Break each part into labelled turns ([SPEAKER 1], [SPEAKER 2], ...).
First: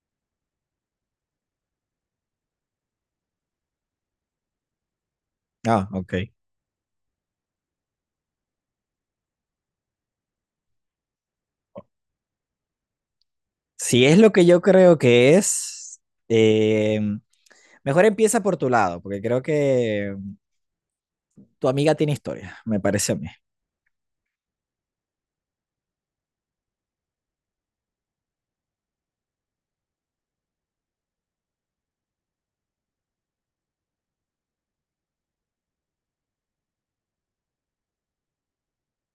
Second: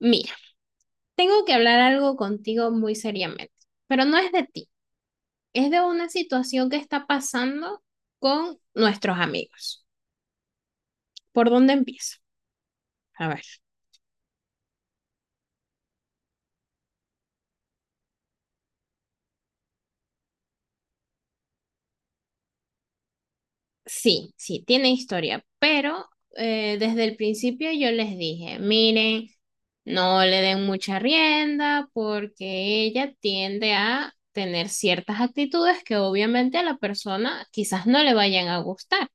[SPEAKER 1] Mira, tengo que hablar algo contigo muy seriamente, pero no es de ti, es de
[SPEAKER 2] Ah,
[SPEAKER 1] una
[SPEAKER 2] ok.
[SPEAKER 1] situación que está pasando con nuestros amigos. ¿Por dónde empiezo? A ver.
[SPEAKER 2] Si es lo que yo creo que es, eh, mejor empieza por tu lado, porque creo que tu amiga tiene historia, me parece a mí.
[SPEAKER 1] Sí, sí, tiene historia, pero desde el principio yo les dije, miren, no le den mucha rienda porque ella tiende a tener ciertas actitudes que obviamente a la persona quizás no le vayan a gustar.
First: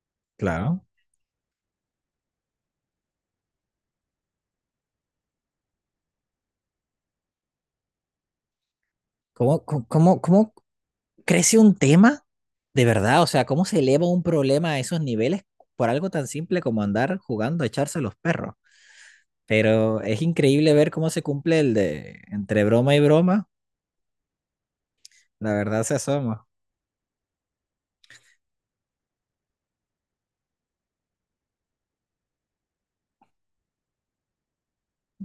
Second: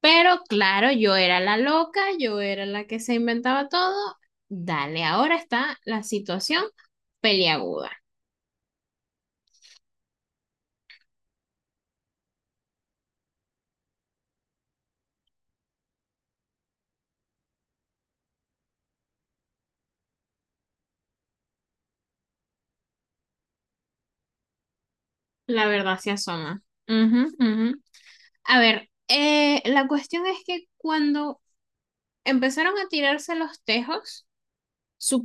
[SPEAKER 1] Pero
[SPEAKER 2] Claro.
[SPEAKER 1] claro, yo era la loca, yo era la que se inventaba todo. Dale, ahora está la situación peliaguda.
[SPEAKER 2] ¿Cómo crece un tema de verdad? O sea, ¿cómo se eleva un problema a esos niveles por algo tan simple como andar jugando a echarse a los perros? Pero es increíble ver cómo se cumple el de entre broma y broma, la
[SPEAKER 1] La
[SPEAKER 2] verdad se
[SPEAKER 1] verdad se
[SPEAKER 2] asoma.
[SPEAKER 1] asoma. Ujú, ujú. A ver, la cuestión es que cuando empezaron a tirarse los tejos,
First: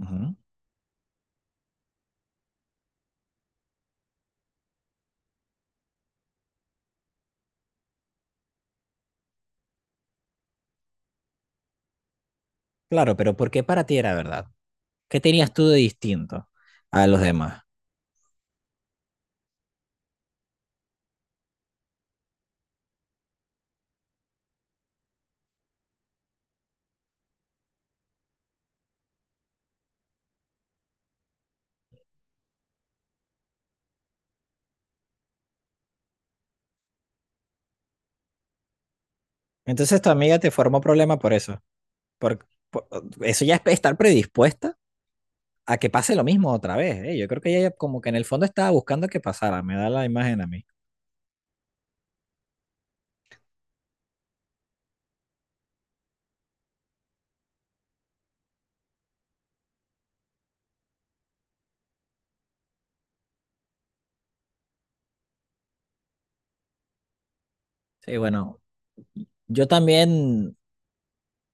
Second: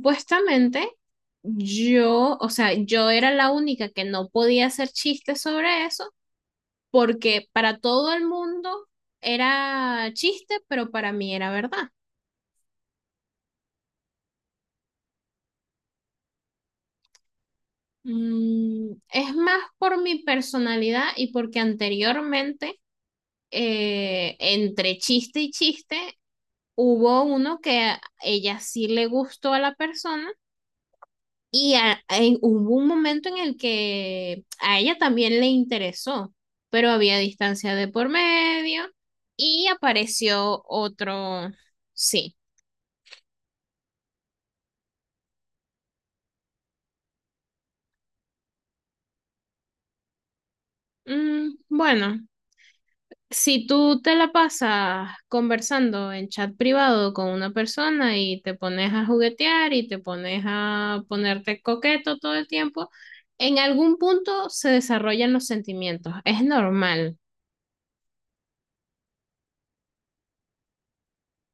[SPEAKER 2] Ujú.
[SPEAKER 1] yo, o sea, yo era la única que no podía hacer chistes sobre eso, porque para todo el mundo era chiste, pero para mí era verdad.
[SPEAKER 2] Claro, pero ¿por qué para ti era verdad? ¿Qué tenías tú de distinto a los demás?
[SPEAKER 1] Es más por mi personalidad y porque anteriormente, entre chiste y chiste, hubo uno que a ella sí le gustó a la persona y hubo un momento en el que a ella también le interesó, pero había distancia de por medio y
[SPEAKER 2] Entonces tu amiga te
[SPEAKER 1] apareció
[SPEAKER 2] formó problema por
[SPEAKER 1] otro,
[SPEAKER 2] eso.
[SPEAKER 1] sí.
[SPEAKER 2] Por, por- Eso ya es estar predispuesta a que pase lo mismo otra vez, ¿eh? Yo creo que ella como que en el fondo estaba buscando que pasara, me da la imagen a mí.
[SPEAKER 1] Bueno, si tú te la pasas conversando en chat privado con una persona y te pones a juguetear y te pones a ponerte coqueto todo el tiempo, en algún punto se desarrollan los sentimientos. Es normal.
[SPEAKER 2] Sí, bueno, yo también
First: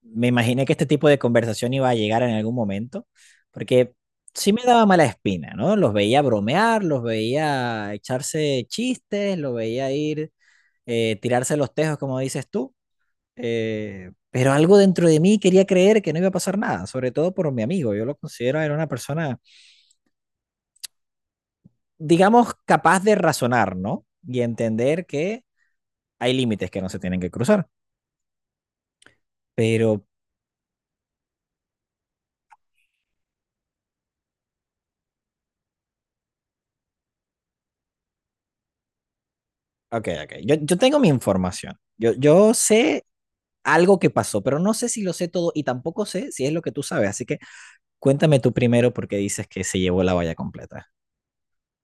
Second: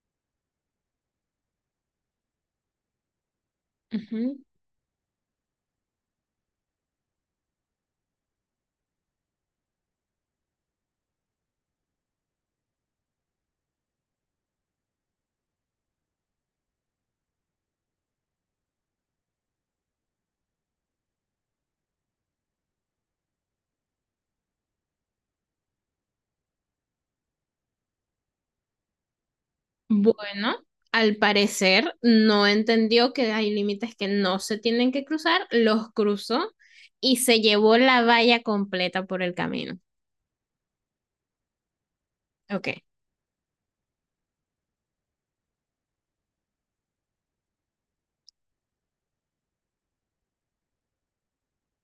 [SPEAKER 2] me imaginé que este tipo de conversación iba a llegar en algún momento, porque
[SPEAKER 1] Ujú.
[SPEAKER 2] sí me daba mala espina, ¿no? Los veía bromear, los veía echarse chistes, los veía ir, tirarse los tejos, como dices tú. Pero algo dentro de mí quería creer que no iba a pasar nada, sobre todo por mi amigo. Yo lo considero era una persona, digamos, capaz de razonar, ¿no? Y entender que hay límites que no se tienen que cruzar. Pero,
[SPEAKER 1] Bueno, al parecer no entendió que hay límites que no se tienen que cruzar, los cruzó y se llevó la valla completa por el camino.
[SPEAKER 2] ok, ok. Yo tengo mi información. Yo
[SPEAKER 1] Ok.
[SPEAKER 2] sé algo que pasó, pero no sé si lo sé todo y tampoco sé si es lo que tú sabes. Así que cuéntame tú primero porque dices que se llevó la valla completa.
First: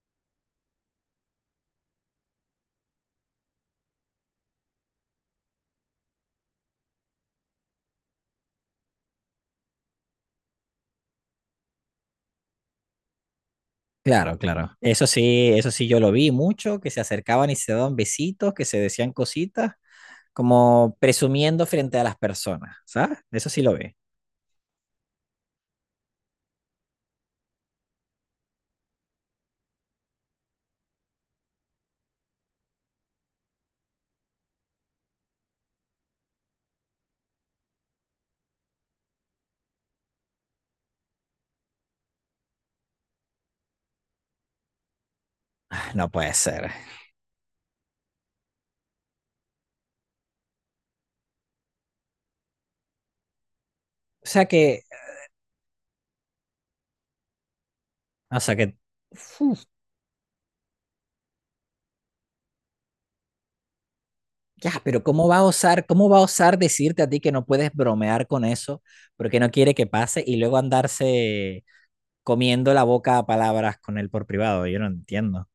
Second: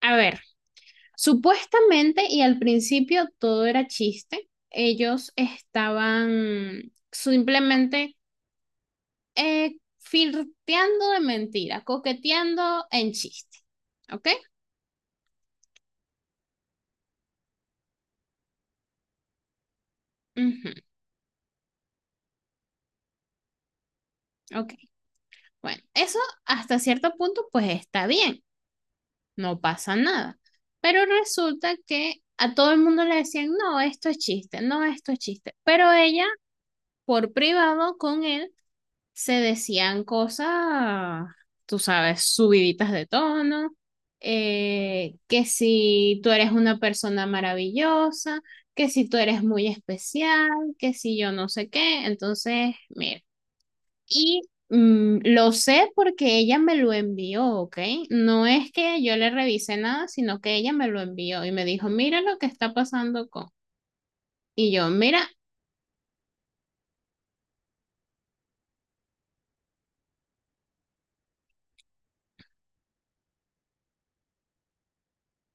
[SPEAKER 1] A ver. Supuestamente, y al principio todo era chiste, ellos estaban simplemente flirteando de mentira, coqueteando en chiste. ¿Ok?
[SPEAKER 2] Claro, claro. Eso sí yo lo vi mucho, que se acercaban y se daban besitos, que se decían cositas,
[SPEAKER 1] Ujú,
[SPEAKER 2] como presumiendo frente a las personas, ¿sabes? Eso sí lo vi.
[SPEAKER 1] ok. Bueno, eso hasta cierto punto pues está bien, no pasa nada. Pero resulta que a todo el mundo le decían, no, esto es chiste, no, esto es chiste. Pero ella, por privado con él, se decían cosas, tú sabes, subiditas de tono, que
[SPEAKER 2] Ah, no
[SPEAKER 1] si tú
[SPEAKER 2] puede
[SPEAKER 1] eres
[SPEAKER 2] ser.
[SPEAKER 1] una persona maravillosa, que si tú eres muy especial, que si yo no sé qué, entonces, mira, y
[SPEAKER 2] Sea que,
[SPEAKER 1] lo sé porque ella me lo envió, ¿ok?
[SPEAKER 2] o
[SPEAKER 1] No
[SPEAKER 2] sea
[SPEAKER 1] es
[SPEAKER 2] que,
[SPEAKER 1] que yo le
[SPEAKER 2] uf,
[SPEAKER 1] revisé nada, sino que ella me lo envió y me dijo, mira lo que está pasando con...
[SPEAKER 2] ya,
[SPEAKER 1] Y yo,
[SPEAKER 2] pero
[SPEAKER 1] mira,
[SPEAKER 2] ¿cómo va a osar, cómo va a osar decirte a ti que no puedes bromear con eso porque no quiere que pase y luego andarse comiendo la boca a palabras con él por privado? Yo no entiendo.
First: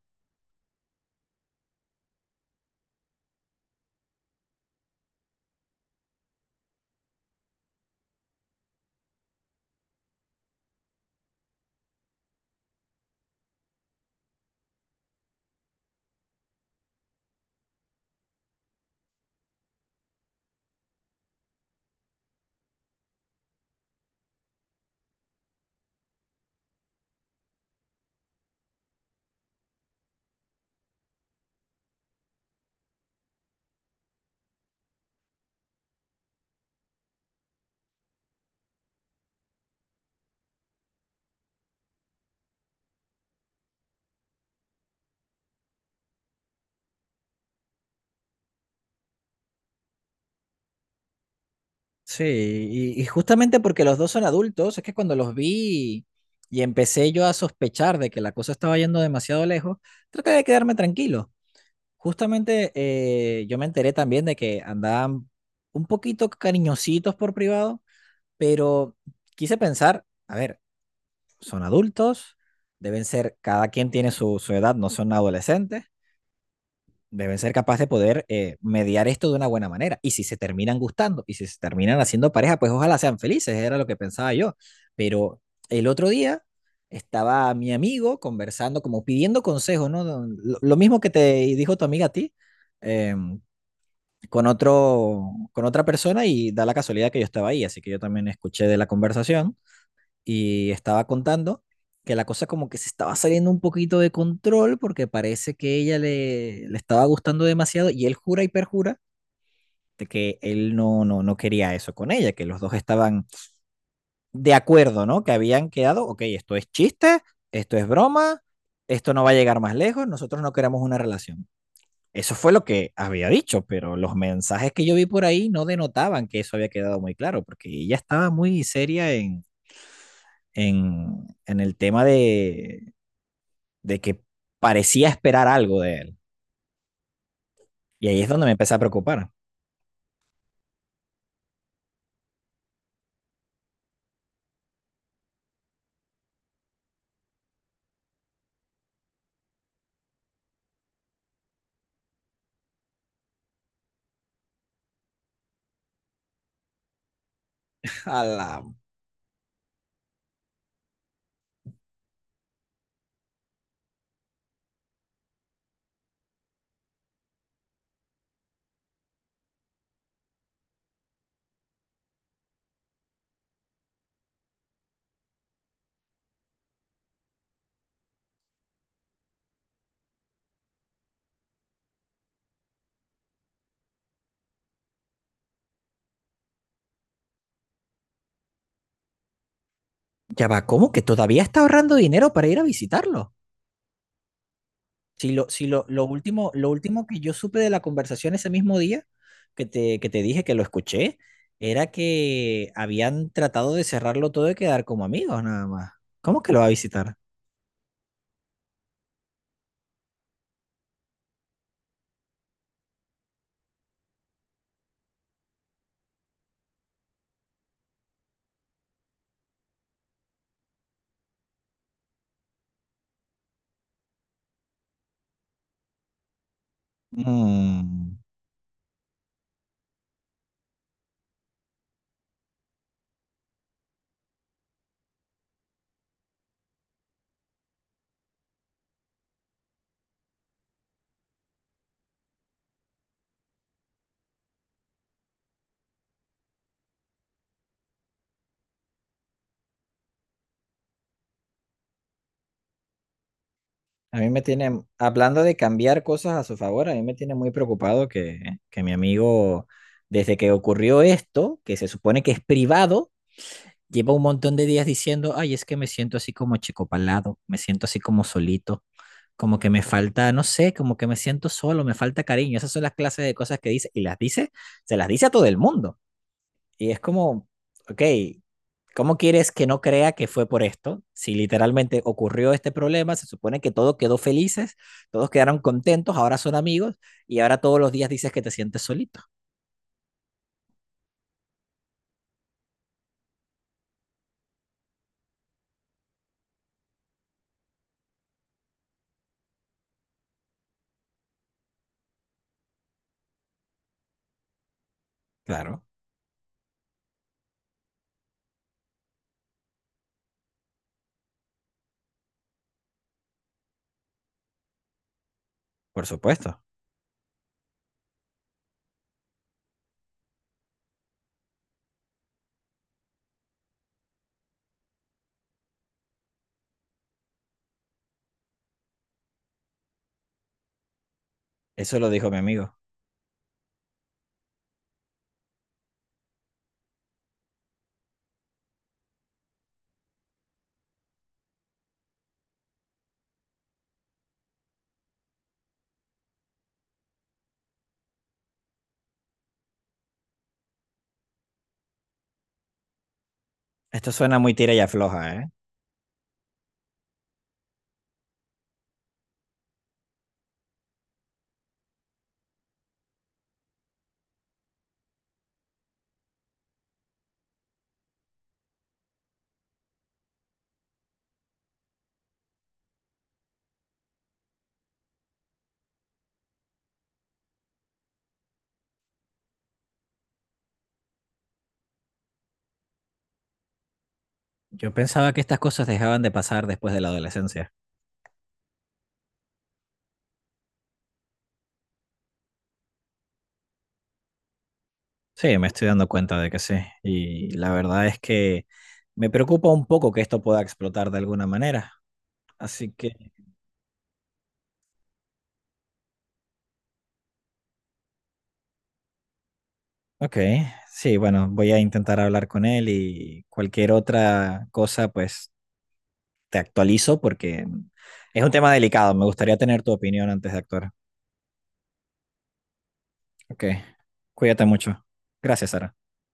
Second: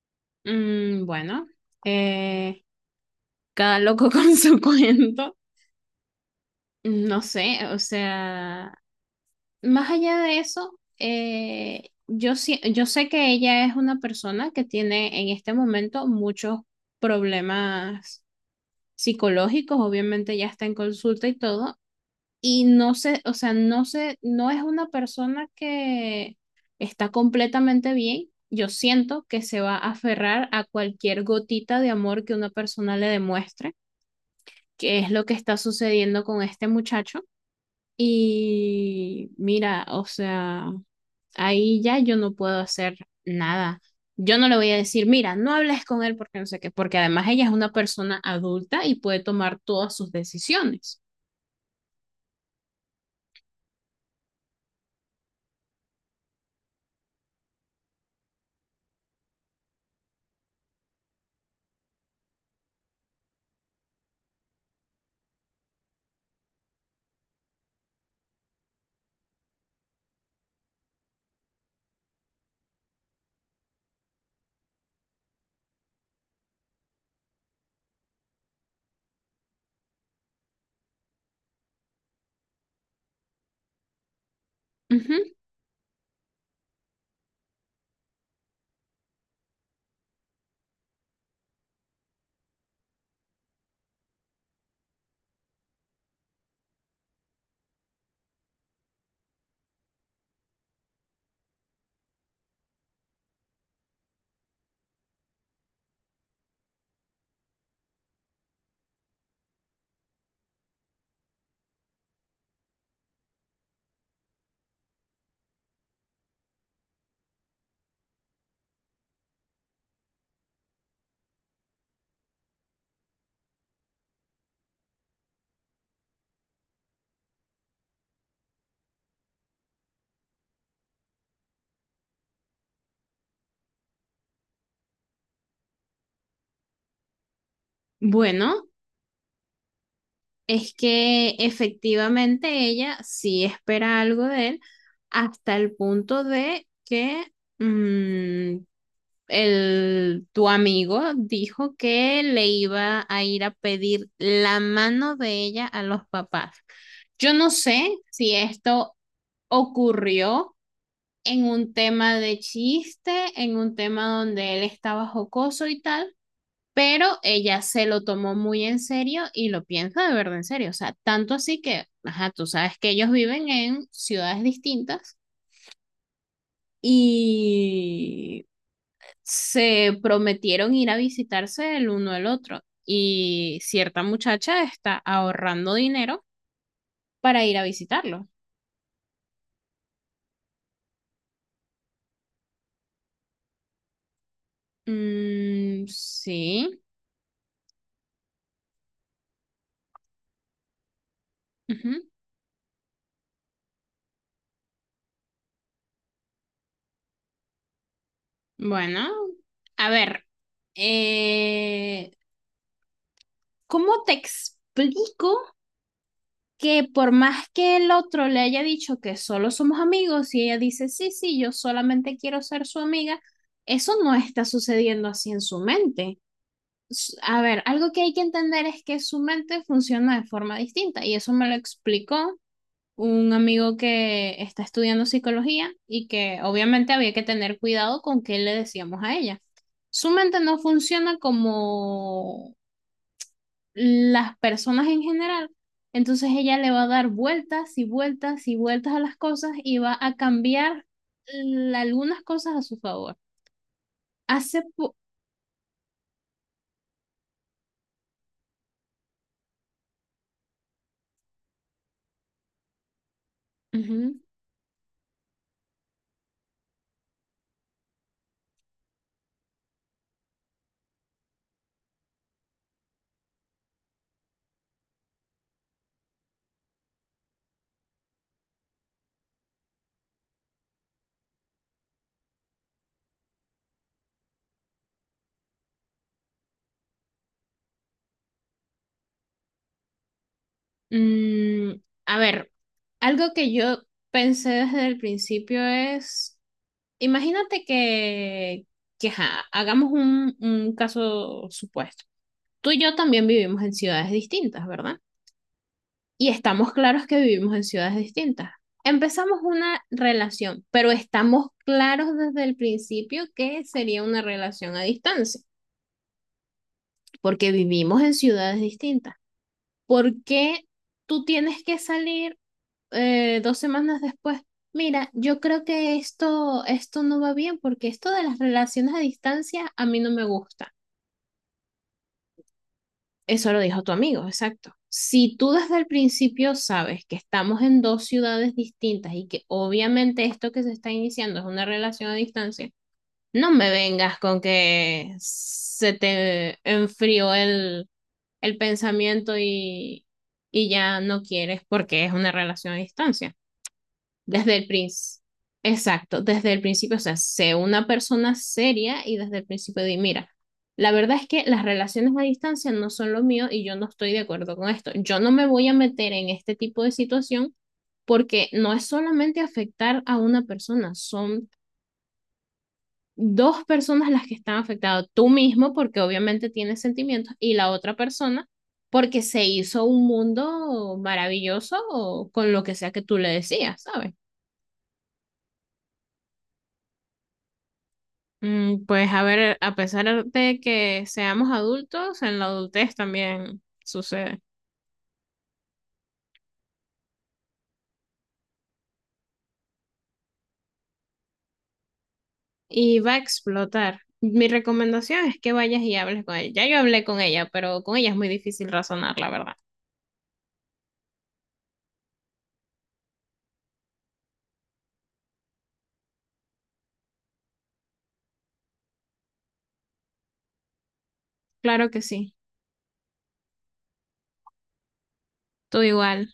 [SPEAKER 1] bueno, eh, cada loco con su cuento. No sé, o sea, más allá de eso, yo, yo sé que ella es una persona que tiene en este momento muchos problemas psicológicos, obviamente ya está en consulta y todo, y no sé, o sea, no sé, no es una persona que está completamente bien. Yo siento que se va a aferrar a cualquier gotita de amor que una persona le demuestre, que es lo que está sucediendo con este muchacho. Y mira, o sea, ahí ya yo no puedo hacer nada. Yo no le voy a decir, mira, no hables con él porque no sé qué, porque además ella es una persona adulta y puede tomar todas sus decisiones.
[SPEAKER 2] Sí, y justamente porque los dos son adultos, es que cuando los vi y empecé yo a sospechar de que la cosa estaba yendo demasiado lejos, traté de quedarme tranquilo. Justamente yo me enteré también de que andaban un poquito cariñositos por privado, pero quise pensar, a ver, son adultos, deben ser, cada quien tiene su edad, no son adolescentes, deben ser capaces de poder mediar esto de una buena manera. Y si se terminan gustando y si se terminan haciendo pareja, pues ojalá sean felices, era lo que pensaba yo.
[SPEAKER 1] Ujú.
[SPEAKER 2] Pero el otro día estaba mi amigo conversando, como pidiendo consejos, ¿no? Lo mismo que te dijo tu amiga a ti. em, con otro, con otra persona y da la casualidad que yo estaba ahí, así que yo también escuché de la conversación y estaba contando que la cosa como que se estaba saliendo un poquito de control porque parece que ella le, le estaba gustando demasiado y él jura y perjura de que él no quería eso con ella, que los dos estaban de acuerdo, ¿no? Que habían quedado, ok, esto es chiste, esto es broma, esto no va a llegar más lejos, nosotros no queremos una relación. Eso fue lo que había dicho, pero los mensajes que yo vi por ahí no denotaban que eso había quedado muy claro, porque ella estaba muy seria en el tema de que parecía esperar algo de él. Y ahí es donde me
[SPEAKER 1] Bueno,
[SPEAKER 2] empecé a preocupar.
[SPEAKER 1] es que efectivamente ella sí espera algo de él hasta el punto de que mm, el, tu amigo dijo que le iba a ir a pedir la mano de ella a los papás. Yo no sé
[SPEAKER 2] A
[SPEAKER 1] si
[SPEAKER 2] la-
[SPEAKER 1] esto ocurrió en un tema de chiste, en un tema donde él estaba jocoso y tal, pero ella se lo tomó muy en serio y lo piensa de verdad en serio. O sea, tanto así que, ajá, tú sabes que ellos viven en ciudades distintas y se prometieron ir a visitarse el uno al otro y cierta muchacha está ahorrando dinero para ir a visitarlo.
[SPEAKER 2] ya va, ¿cómo que todavía está ahorrando dinero para ir a visitarlo? Si lo, si lo,
[SPEAKER 1] Mm,
[SPEAKER 2] lo último, lo
[SPEAKER 1] sí.
[SPEAKER 2] último que yo supe de la conversación ese mismo día, que te dije que lo escuché, era
[SPEAKER 1] Ujú.
[SPEAKER 2] que habían tratado de cerrarlo todo y quedar como amigos nada más. ¿Cómo que lo va a visitar?
[SPEAKER 1] Bueno, a ver, eh, ¿cómo te explico que por más que el otro le haya dicho que solo somos amigos y ella dice, sí, sí, yo solamente quiero ser su amiga, eso no está sucediendo así en su mente? A ver, algo que hay
[SPEAKER 2] Mm,
[SPEAKER 1] que entender es que su mente funciona de forma distinta y eso me lo explicó un amigo que está estudiando psicología y que obviamente había que tener cuidado con qué le decíamos a ella. Su mente no funciona como las personas en general, entonces ella le va a dar vueltas y vueltas y vueltas a las cosas y va a cambiar algunas cosas a su favor.
[SPEAKER 2] A mí me
[SPEAKER 1] Hace
[SPEAKER 2] tiene,
[SPEAKER 1] po-
[SPEAKER 2] hablando de cambiar cosas a su favor, a mí me tiene muy preocupado que mi amigo, desde que ocurrió esto, que se supone que es privado, lleva
[SPEAKER 1] Ujú.
[SPEAKER 2] un montón de días diciendo, ay, es que me siento así como achicopalado, me siento así como solito, como que me falta, no sé, como que me siento solo, me falta cariño. Esas son las clases de cosas que dice y las dice, se las dice a todo el mundo. Y es como, ok, ¿cómo quieres que no crea que fue por esto? Si literalmente ocurrió este problema, se supone que todo quedó felices, todos quedaron contentos, ahora son amigos y ahora todos los días dices que te sientes solito.
[SPEAKER 1] Mm, a ver, algo que yo pensé desde el principio es, imagínate que ajá, hagamos un caso supuesto. Tú y yo también vivimos en ciudades distintas, ¿verdad?
[SPEAKER 2] Claro,
[SPEAKER 1] Y estamos claros que vivimos en ciudades distintas. Empezamos una relación, pero estamos claros desde el principio que sería una relación a distancia,
[SPEAKER 2] por supuesto.
[SPEAKER 1] porque vivimos en ciudades distintas. ¿Por qué tú tienes que salir 2 semanas después, mira, yo creo que esto no va bien porque esto de las relaciones a distancia a mí no me gusta.
[SPEAKER 2] Eso lo dijo mi amigo.
[SPEAKER 1] Eso lo dijo tu amigo, exacto. Si tú desde el principio sabes que estamos en 2 ciudades distintas y que obviamente esto que se está iniciando es una relación a distancia, no me vengas con que se te enfrió el pensamiento y ya no quieres porque es una relación a distancia.
[SPEAKER 2] Esto suena muy
[SPEAKER 1] Desde el
[SPEAKER 2] tira y
[SPEAKER 1] principio.
[SPEAKER 2] afloja, ¿eh?
[SPEAKER 1] Exacto, desde el principio, o sea, sé una persona seria y desde el principio di, mira, la verdad es que las relaciones a distancia no son lo mío y yo no estoy de acuerdo con esto. Yo no me voy a meter en este tipo de situación porque no es solamente afectar a una persona, son 2 personas las que están afectadas, tú mismo porque obviamente tienes sentimientos y la otra persona porque se hizo un mundo maravilloso con lo que sea que tú le decías, ¿sabes?
[SPEAKER 2] Yo pensaba que estas cosas dejaban de pasar después de la adolescencia.
[SPEAKER 1] Mm, pues a ver, a pesar de que seamos adultos, en la adultez también sucede.
[SPEAKER 2] Sí, me estoy dando cuenta de que sí. Y la verdad es que me preocupa un poco que esto pueda explotar de alguna manera. Así
[SPEAKER 1] Y va a
[SPEAKER 2] que,
[SPEAKER 1] explotar. Mi recomendación es que vayas y hables con ella. Ya yo hablé con ella, pero con ella es muy difícil razonar, la verdad.
[SPEAKER 2] ok, sí, bueno, voy a intentar hablar con él y cualquier otra cosa, pues te actualizo porque es un tema delicado. Me gustaría tener tu opinión antes de actuar.
[SPEAKER 1] Claro que sí.
[SPEAKER 2] Ok, cuídate mucho. Gracias,
[SPEAKER 1] Tú
[SPEAKER 2] Sara.
[SPEAKER 1] igual.